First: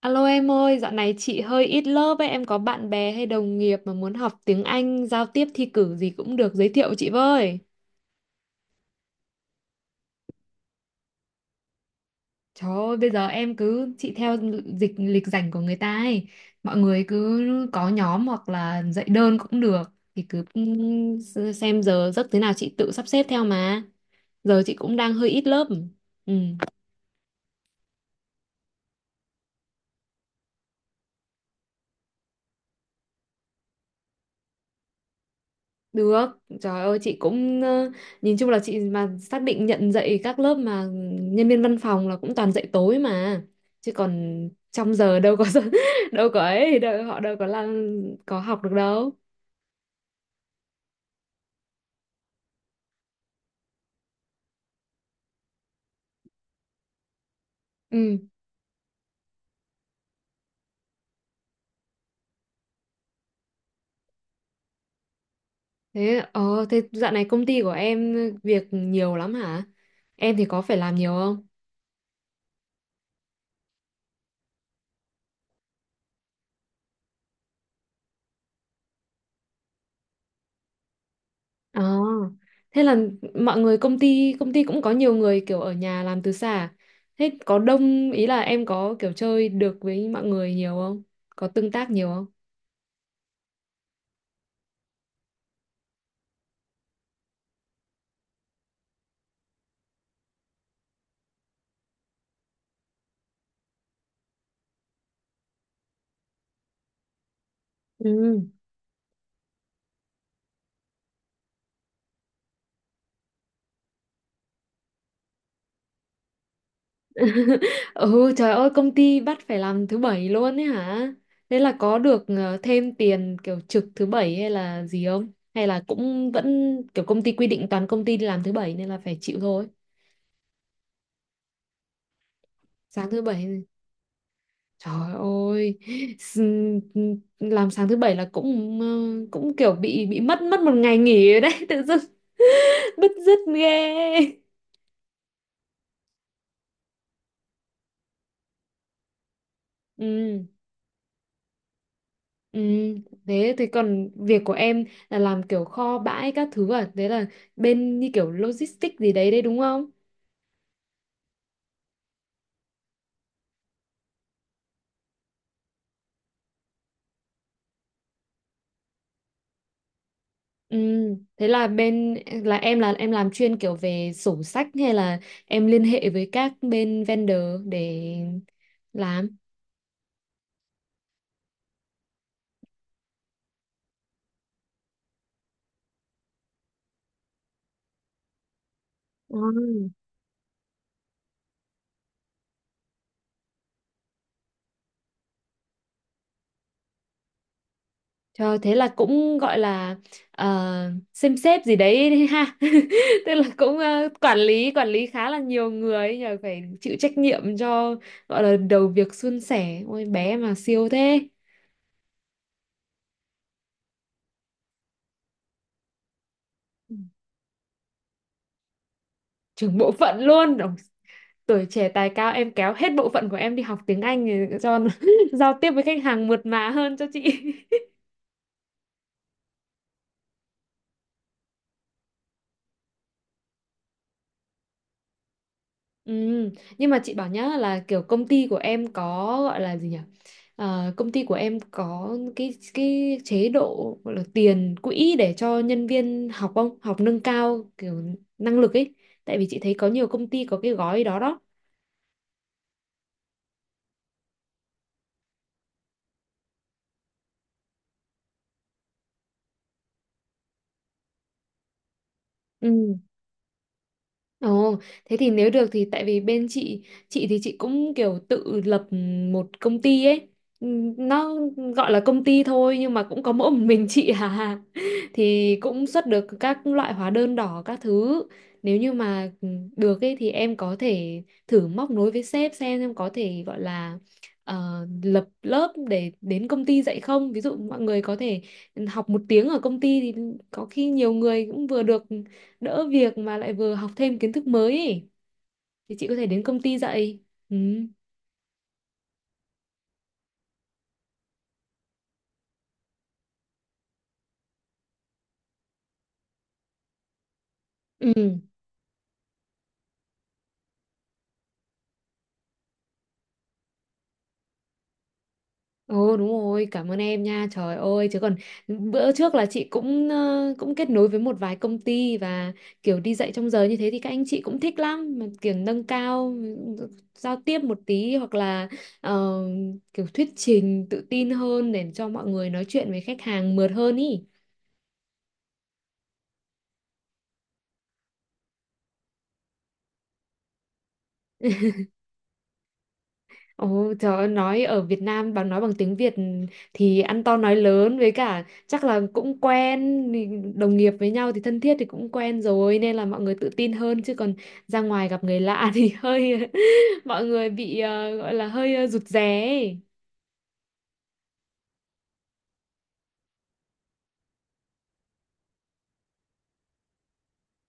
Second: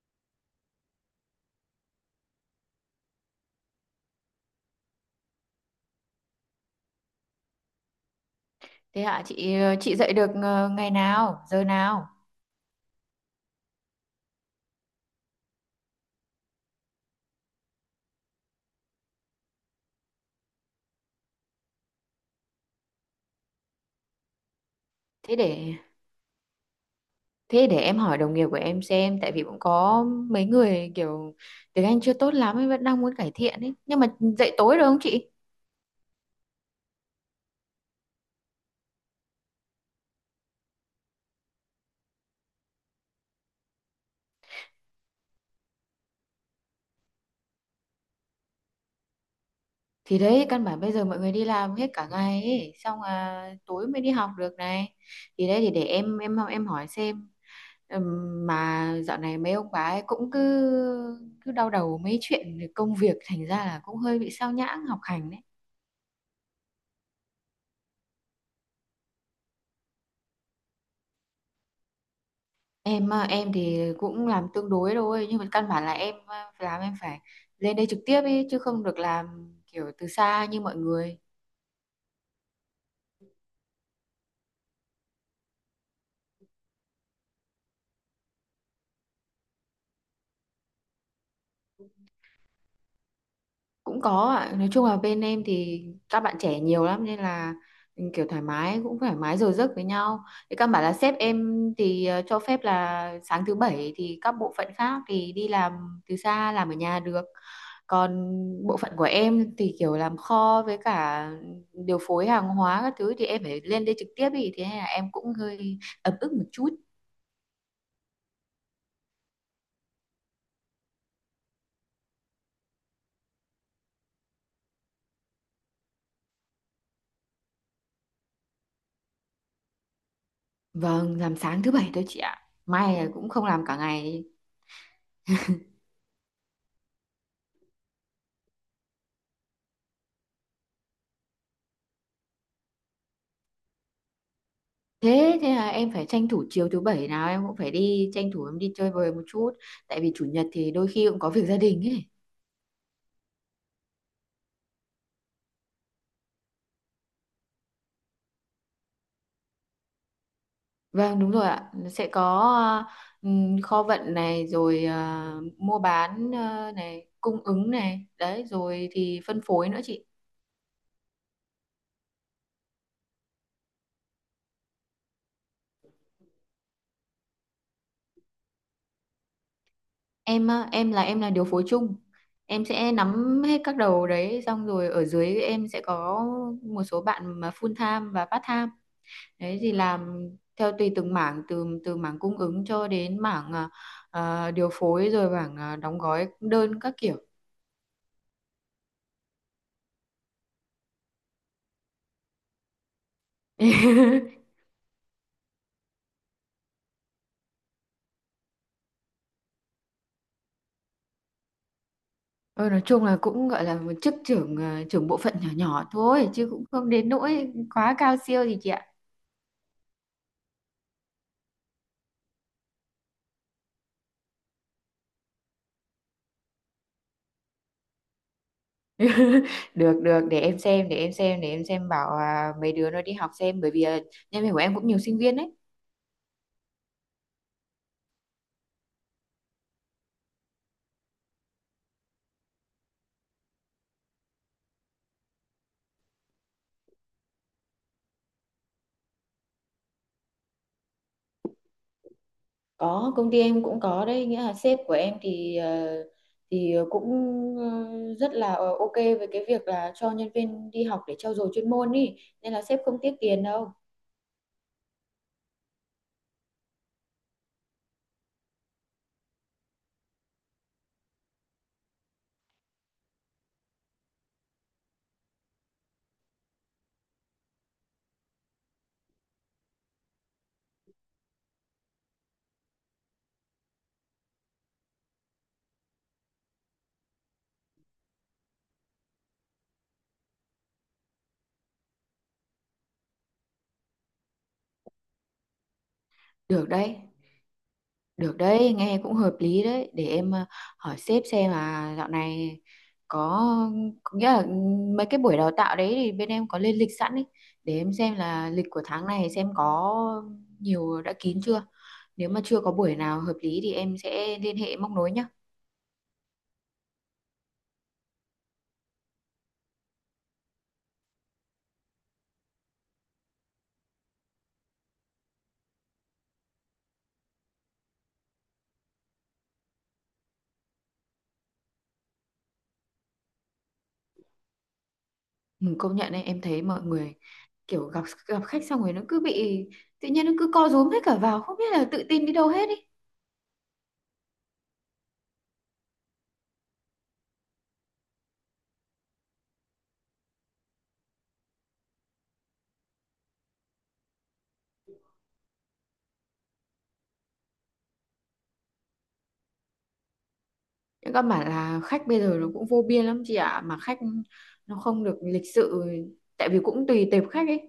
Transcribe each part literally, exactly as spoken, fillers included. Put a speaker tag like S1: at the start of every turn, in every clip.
S1: Alo em ơi, dạo này chị hơi ít lớp ấy, em có bạn bè hay đồng nghiệp mà muốn học tiếng Anh, giao tiếp thi cử gì cũng được giới thiệu chị với.
S2: Thế hả chị, ờ, chị dậy được ờ, ngày nào, giờ nào?
S1: Trời ơi, bây giờ em cứ chị theo dịch lịch rảnh của người ta ấy, mọi người cứ có nhóm hoặc là dạy đơn cũng được, thì cứ xem giờ giấc thế nào chị tự sắp xếp theo mà. Giờ chị cũng đang hơi
S2: Thế
S1: ít lớp.
S2: để
S1: Ừ.
S2: thế để em hỏi đồng nghiệp của em xem, tại vì cũng có mấy người kiểu tiếng Anh chưa tốt lắm ấy, vẫn đang muốn cải thiện ấy. Nhưng mà dậy tối được không chị?
S1: Được, trời ơi chị cũng ờ, nhìn chung là chị mà xác định nhận dạy các lớp mà nhân viên văn phòng là cũng toàn dạy tối mà. Chứ còn trong giờ đâu có đâu có ấy, đâu, họ đâu có làm có học được đâu.
S2: Thì đấy, căn bản bây giờ mọi người đi làm hết cả ngày ấy, xong là tối mới đi học được này. Thì đấy thì để em em em hỏi xem. Ừm,
S1: Ừ,
S2: mà dạo này mấy ông bà ấy cũng cứ cứ đau đầu mấy chuyện công việc, thành ra là cũng hơi bị sao nhãng học hành đấy.
S1: thế ờ thế dạo này công ty của em ờ, việc nhiều lắm hả? Em thì có phải làm nhiều không?
S2: Em à, em thì cũng làm tương đối thôi, nhưng mà căn bản là em à, làm em phải lên đây trực tiếp ý, chứ không được làm kiểu từ xa như mọi người.
S1: Ờ, thế là mọi người công ty công ty cũng có nhiều người kiểu ở nhà làm từ xa à? Thế có đông ý là em có kiểu chơi được với mọi người nhiều không? Có tương tác nhiều không?
S2: Cũng có ạ, nói chung là bên em thì các bạn trẻ nhiều lắm, nên là ừ, kiểu thoải mái, cũng thoải mái giờ giấc với nhau. Thì căn bản là sếp em thì ờ, cho phép là sáng thứ bảy thì các bộ phận khác thì đi làm từ xa, làm ở nhà được. Còn
S1: Ừ.
S2: bộ phận của em thì kiểu làm kho với cả điều phối hàng hóa các thứ, thì em phải lên đây trực tiếp ý, thế nên là em cũng hơi ấm ức một chút.
S1: Ừ, trời ơi công ty bắt phải làm thứ bảy luôn ấy hả? Thế là có được ờ, thêm tiền kiểu trực thứ bảy hay là gì không? Hay là cũng vẫn kiểu công ty quy định toàn công ty đi làm thứ bảy nên là phải chịu thôi.
S2: Vâng, làm sáng thứ bảy thôi chị ạ, mai
S1: Sáng
S2: là
S1: thứ
S2: cũng không
S1: bảy.
S2: làm cả ngày.
S1: Trời ơi, s- làm sáng thứ bảy là cũng ờ, cũng kiểu bị bị mất mất một ngày nghỉ ở đấy tự dưng bứt rứt ghê.
S2: Thế thế là em phải tranh thủ, chiều thứ bảy nào em cũng phải đi tranh thủ, em đi chơi bời một chút, tại vì chủ
S1: Ừ,
S2: nhật thì đôi khi cũng có việc gia đình ấy.
S1: ừ, thế thì còn việc của em là làm kiểu kho bãi các thứ à, thế là bên như kiểu logistics gì đấy đấy đúng không?
S2: Vâng, đúng rồi ạ. Nó sẽ có ờ, ừm, kho vận này, rồi ờ, mua bán ờ, này, cung ứng này, đấy, rồi thì phân phối nữa chị.
S1: Ừ, thế là bên là em là em làm chuyên kiểu về sổ sách hay là em liên hệ với các bên vendor để làm?
S2: Em ờ, em là em là điều phối chung. Em sẽ nắm hết các đầu đấy, xong rồi ở dưới em sẽ có một số bạn mà full time và part time.
S1: Ừ.
S2: Đấy, thì làm theo tùy từng mảng, từ từ mảng cung ứng cho đến mảng à, à, điều phối, rồi mảng à, đóng gói đơn các kiểu.
S1: Trời, thế là cũng gọi là ờ, xem xếp gì đấy đấy ha. Tức là cũng ờ, quản lý quản lý khá là nhiều người ấy nhờ phải chịu trách nhiệm cho gọi là đầu việc suôn sẻ. Ôi bé mà siêu thế.
S2: Ờ, nói chung là cũng gọi là một chức trưởng à, trưởng bộ phận nhỏ nhỏ thôi, chứ cũng không
S1: Ừ.
S2: đến nỗi quá cao siêu gì chị ạ.
S1: Trưởng bộ phận luôn. Ôi, tuổi trẻ tài cao em kéo hết bộ phận của em đi học tiếng Anh để cho nó giao tiếp với khách hàng mượt mà hơn cho chị.
S2: Được, được, để em xem để em xem để em xem bảo à, mấy đứa nó đi học xem, bởi vì à, nhân viên của em cũng nhiều sinh viên đấy.
S1: Ừ, nhưng mà chị bảo nhá là kiểu công ty của em có gọi là gì nhỉ? Ờ, công ty của em có cái cái chế độ gọi là tiền quỹ để cho nhân viên học không? Học nâng cao kiểu năng lực ấy. Tại vì chị thấy có nhiều công ty có cái gói đó đó.
S2: Có, công ty em cũng có đấy, nghĩa là sếp của em thì ờ, thì cũng ờ, rất là ok với cái việc là cho nhân viên đi học để trau dồi chuyên môn ý, nên là sếp
S1: Ừ.
S2: không tiếc tiền đâu.
S1: Ồ, thế thì nếu được thì tại vì bên chị chị thì chị cũng kiểu tự lập một công ty ấy. Ừm, nó gọi là công ty thôi nhưng mà cũng có mỗi một mình chị à thì cũng xuất được các loại hóa đơn đỏ các thứ, nếu như mà được ấy thì em có thể thử móc nối với sếp xem em có thể gọi là ờ, lập lớp để đến công ty dạy không, ví dụ mọi người có thể học một tiếng ở công ty thì có khi nhiều người cũng vừa được đỡ việc mà lại vừa học thêm kiến thức mới ấy. Thì chị có thể đến công
S2: Được
S1: ty
S2: đấy,
S1: dạy. Ừ.
S2: được đấy, nghe cũng hợp lý đấy. Để em ờ, hỏi sếp xem là dạo này có, có nghĩa là mấy cái buổi đào tạo đấy thì bên em có lên lịch sẵn ấy. Để em xem
S1: Ừ.
S2: là lịch của tháng này xem có nhiều đã kín chưa. Nếu mà chưa có buổi nào hợp lý thì em sẽ liên hệ móc nối nhá.
S1: Ồ đúng rồi, cảm ơn em nha. Trời ơi, chứ còn bữa trước là chị cũng ờ, cũng kết nối với một vài công ty và kiểu đi dạy trong giờ như thế thì các anh chị cũng thích lắm mà kiểu nâng cao giao tiếp một tí hoặc là ờ, kiểu thuyết trình tự tin hơn để cho mọi người nói chuyện với khách hàng mượt hơn ý.
S2: Ừ, công nhận đấy, em thấy mọi người kiểu gặp gặp khách xong rồi nó cứ bị, tự nhiên nó cứ co rúm hết cả vào, không biết là tự tin đi đâu hết ý.
S1: Ồ, trời ơi, nói ở Việt Nam bằng nói bằng tiếng Việt thì ăn to nói lớn với cả chắc là cũng quen thì đồng nghiệp với nhau thì thân thiết thì cũng quen rồi nên là mọi người tự tin hơn chứ còn ra ngoài gặp người lạ thì hơi mọi người bị ờ, gọi là hơi ờ, rụt rè ấy.
S2: Nhưng các bạn là khách bây giờ nó cũng vô biên lắm chị ạ, mà khách nó không được lịch sự, tại vì cũng tùy tệp khách ấy,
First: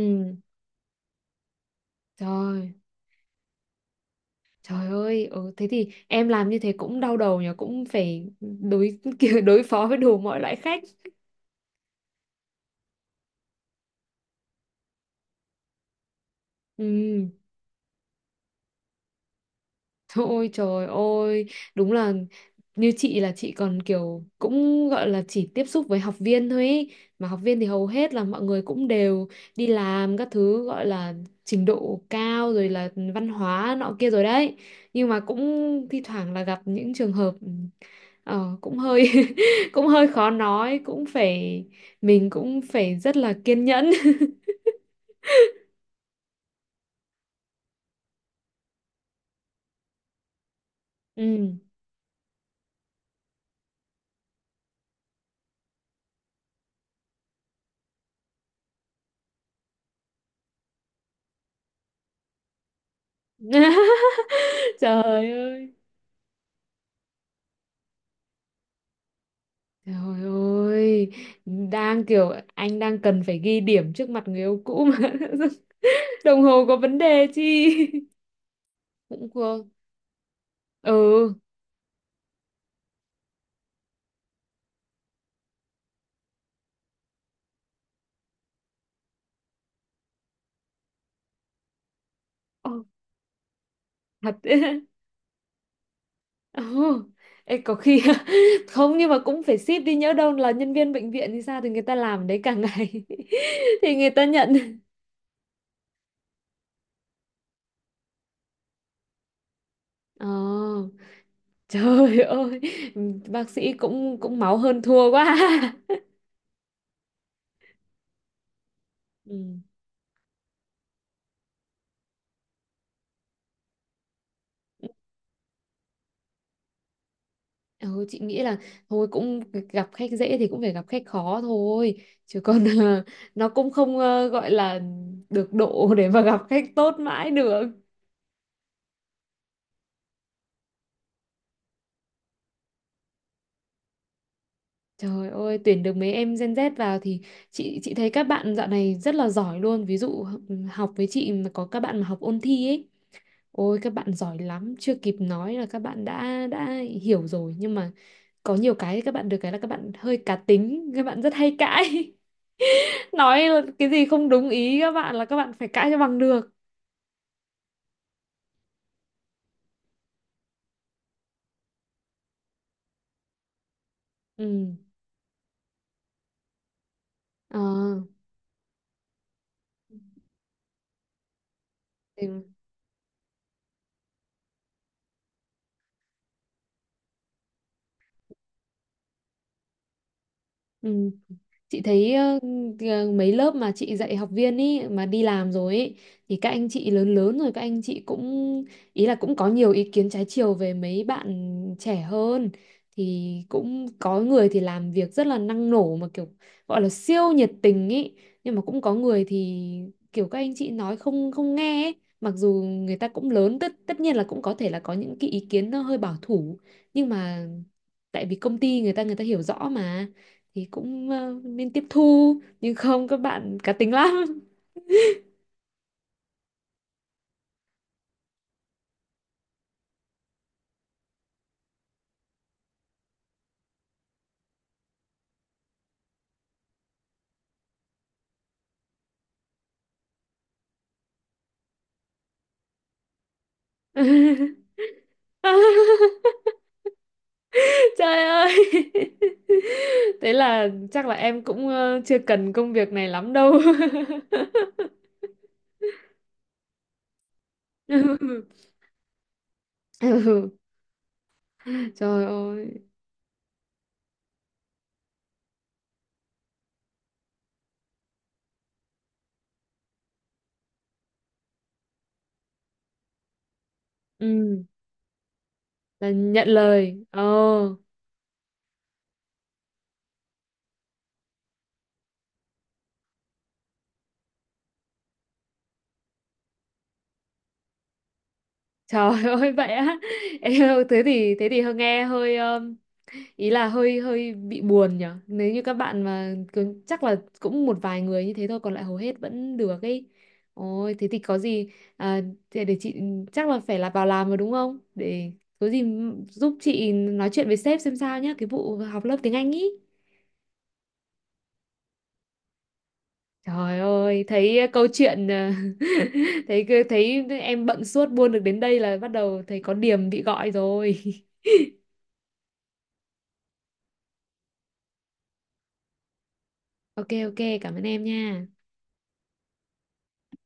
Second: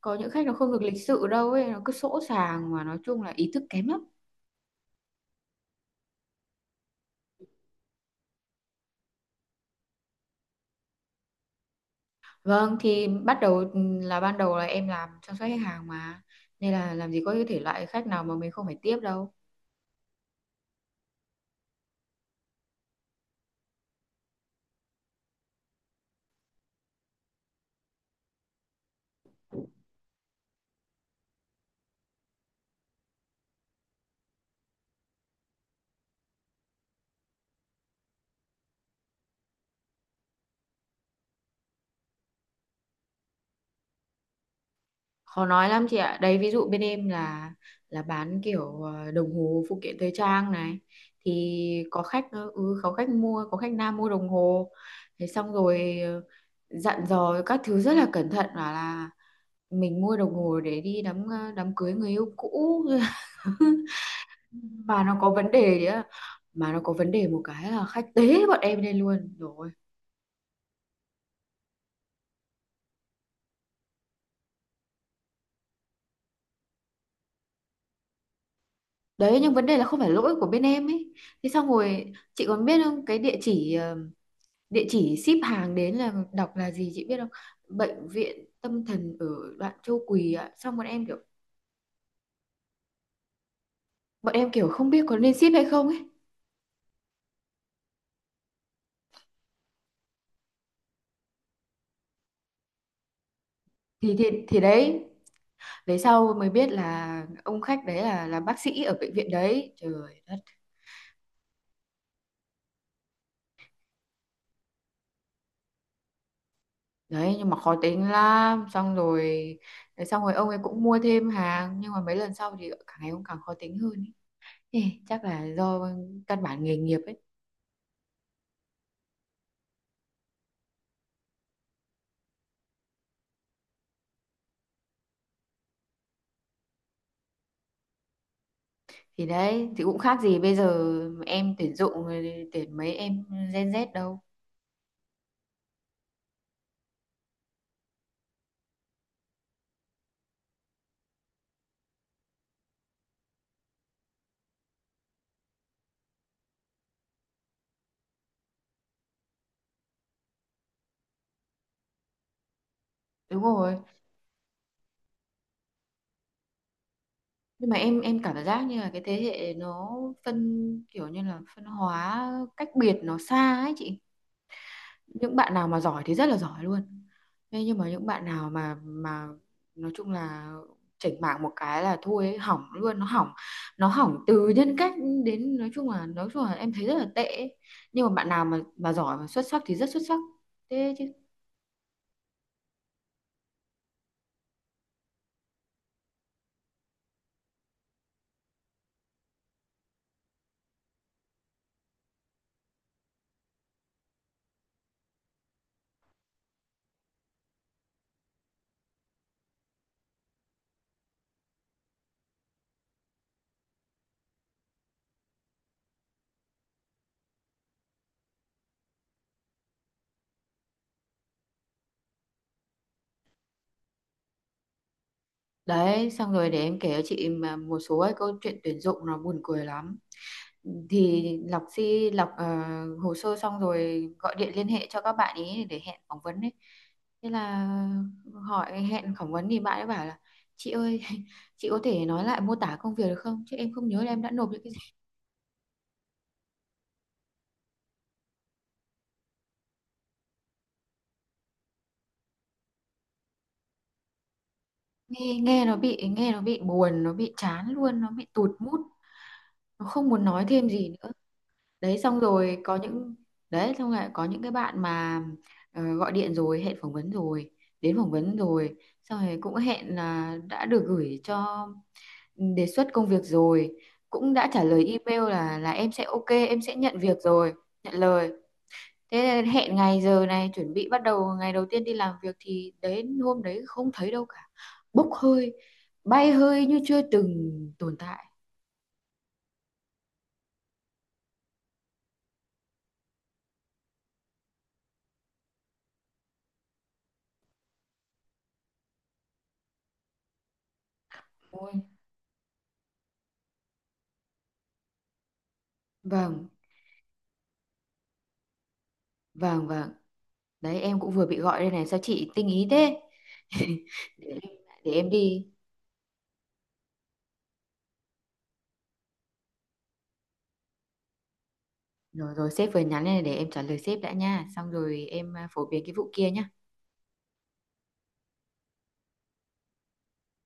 S2: có những khách nó không được lịch sự đâu ấy, nó cứ sỗ sàng,
S1: trời,
S2: mà nói chung là ý thức kém lắm.
S1: trời ơi, ừ, thế thì em làm như thế cũng đau đầu nhỉ, cũng phải đối kiểu đối phó với đủ mọi loại khách.
S2: Vâng, thì bắt đầu là ban đầu là em làm chăm sóc khách hàng mà, nên là làm gì
S1: Ừ.
S2: có cái thể loại khách nào mà mình không phải tiếp đâu.
S1: Thôi trời ơi, đúng là như chị là chị còn kiểu cũng gọi là chỉ tiếp xúc với học viên thôi ý. Mà học viên thì hầu hết là mọi người cũng đều đi làm các thứ gọi là trình độ cao rồi là văn hóa nọ kia rồi đấy. Nhưng mà cũng thi thoảng là gặp những trường hợp ờ, cũng hơi cũng hơi khó nói, cũng phải mình cũng phải rất là kiên nhẫn.
S2: Khó nói lắm chị ạ, đấy, ví dụ bên em là là bán kiểu ờ, đồng hồ, phụ kiện thời trang này,
S1: Ừ.
S2: thì có khách ờ, ừ, có khách mua, có khách nam mua đồng hồ, thế xong rồi ờ, dặn dò các thứ rất là cẩn thận, bảo là mình mua đồng hồ để đi đám ờ, đám cưới người yêu cũ, mà nó có
S1: Trời
S2: vấn đề
S1: ơi.
S2: đấy ạ. Mà nó có vấn đề một cái là khách tế bọn em lên luôn rồi.
S1: Trời ơi, đang kiểu anh đang cần phải ghi điểm trước mặt người yêu cũ mà đồng hồ có vấn đề chi cũng
S2: Đấy, nhưng
S1: quơ.
S2: vấn đề là không phải lỗi của bên em ấy.
S1: Ừ.
S2: Thế xong rồi chị còn biết không, cái địa chỉ ờ, địa chỉ ship hàng đến là đọc là gì chị biết không? Bệnh viện tâm thần ở đoạn Châu Quỳ ạ. Xong bọn em kiểu
S1: Ồ,
S2: bọn
S1: thật
S2: em kiểu
S1: đấy.
S2: không biết có nên ship hay không ấy.
S1: Ừ. Ê, có khi không nhưng mà cũng phải ship đi nhỡ đâu là nhân viên bệnh viện thì sao thì người ta làm đấy cả ngày thì người
S2: thì
S1: ta
S2: thì
S1: nhận.
S2: thì đấy, về sau mới biết là ông khách đấy là là bác sĩ ở bệnh viện đấy, trời
S1: Ờ,
S2: đất.
S1: trời ơi, bác sĩ cũng cũng máu hơn thua quá.
S2: Đấy, nhưng mà khó tính lắm, xong rồi xong rồi ông ấy cũng mua thêm hàng, nhưng mà mấy lần sau thì càng ngày ông càng khó tính hơn ấy. Ê,
S1: Ừ.
S2: chắc là do căn bản nghề nghiệp ấy.
S1: Ừ, chị nghĩ là thôi cũng gặp khách dễ thì cũng phải gặp khách khó thôi chứ còn ờ, nó cũng không ờ, gọi là được độ để mà gặp khách tốt mãi được.
S2: Thì đấy, thì cũng khác gì bây giờ em tuyển dụng, rồi tuyển mấy em Gen Z đâu.
S1: Trời ơi tuyển được mấy em Gen Z vào thì chị chị thấy các bạn dạo này rất là giỏi luôn, ví dụ học với chị mà có các bạn mà học ôn thi ấy, ôi các bạn giỏi lắm chưa kịp nói là các bạn đã đã hiểu rồi nhưng mà có nhiều cái các bạn được cái là các bạn hơi cá tính, các bạn rất hay cãi.
S2: Đúng
S1: Nói
S2: rồi,
S1: cái gì không đúng ý các bạn là các bạn phải cãi cho bằng được.
S2: nhưng mà em em cảm giác như là cái thế hệ nó phân, kiểu như là phân hóa cách biệt nó xa ấy chị.
S1: Ừ.
S2: Những bạn nào mà giỏi thì rất là giỏi luôn,
S1: Ờ
S2: thế nhưng mà những bạn nào mà mà nói chung là chỉnh mạng một cái là thôi
S1: thì,
S2: ấy, hỏng luôn, nó hỏng nó hỏng từ nhân cách đến, nói chung là nói chung là em thấy rất là tệ ấy. Nhưng mà bạn nào mà mà giỏi mà xuất sắc thì rất xuất sắc thế chứ.
S1: ừ. Chị thấy ờ, ờ, mấy lớp mà chị dạy học viên ý mà đi làm rồi ý, thì các anh chị lớn lớn rồi các anh chị cũng ý là cũng có nhiều ý kiến trái chiều về mấy bạn trẻ hơn, thì cũng có người thì làm việc rất là năng nổ mà kiểu gọi là siêu nhiệt tình ý, nhưng mà cũng có người thì kiểu các anh chị nói không không nghe ấy. Mặc dù người ta cũng lớn tất, tất nhiên là cũng có thể là có những cái ý kiến nó hơi bảo thủ nhưng mà tại vì công ty người ta người ta hiểu rõ mà thì cũng ờ, nên tiếp thu nhưng không các bạn cá tính lắm.
S2: Đấy, xong rồi để em kể cho chị mà một số cái câu chuyện tuyển dụng nó buồn cười lắm. Thì lọc si lọc ờ, hồ sơ xong rồi gọi điện liên hệ cho các bạn ý để hẹn phỏng vấn ấy. Thế là hỏi hẹn phỏng vấn thì bạn ấy bảo là: "Chị ơi, chị có thể nói lại mô tả công việc được không? Chứ em không nhớ là em đã nộp những cái gì."
S1: Trời ơi thế là chắc là em cũng ờ, chưa cần công việc này lắm đâu.
S2: Nghe nghe nó bị nghe nó bị buồn, nó bị chán luôn, nó bị tụt mút, nó không muốn nói
S1: Ừ.
S2: thêm gì nữa. Đấy, xong
S1: Trời
S2: rồi có
S1: ơi.
S2: những, đấy xong rồi có những cái bạn mà ờ, gọi điện rồi, hẹn phỏng vấn rồi, đến phỏng vấn rồi, xong rồi cũng hẹn là đã được gửi cho ừ, đề xuất công việc rồi, cũng đã trả
S1: Ừ,
S2: lời email là là em sẽ
S1: là
S2: ok,
S1: nhận
S2: em sẽ nhận
S1: lời.
S2: việc
S1: Ờ.
S2: rồi, nhận lời, thế hẹn ngày giờ này chuẩn bị bắt đầu ngày đầu tiên đi làm việc, thì đến hôm đấy không thấy đâu cả, bốc hơi, bay hơi như chưa từng tồn tại.
S1: Trời ơi vậy á. Em thế thì thế thì hơi nghe hơi um, ý là hơi hơi bị buồn nhở. Nếu như các bạn mà cứ, chắc là cũng một vài người như thế thôi còn lại hầu hết vẫn được ấy. Ôi thế thì có gì
S2: Ôi,
S1: à, để, để chị chắc là phải là vào làm rồi đúng không? Để có gì
S2: vâng,
S1: giúp chị nói chuyện với sếp xem sao nhá, cái vụ học lớp tiếng Anh ý.
S2: vâng, vâng, đấy, em cũng vừa bị gọi đây này, sao chị tinh ý thế.
S1: Trời ơi,
S2: để, em-
S1: thấy câu
S2: để em
S1: chuyện
S2: đi.
S1: ờ, thấy thấy em bận suốt buôn được đến đây là bắt đầu thấy có điểm bị gọi rồi.
S2: Rồi, rồi, sếp vừa nhắn đây này, để em trả lời sếp đã nha, xong rồi em à, phổ biến cái vụ kia nhá.
S1: Ok ok cảm ơn em nha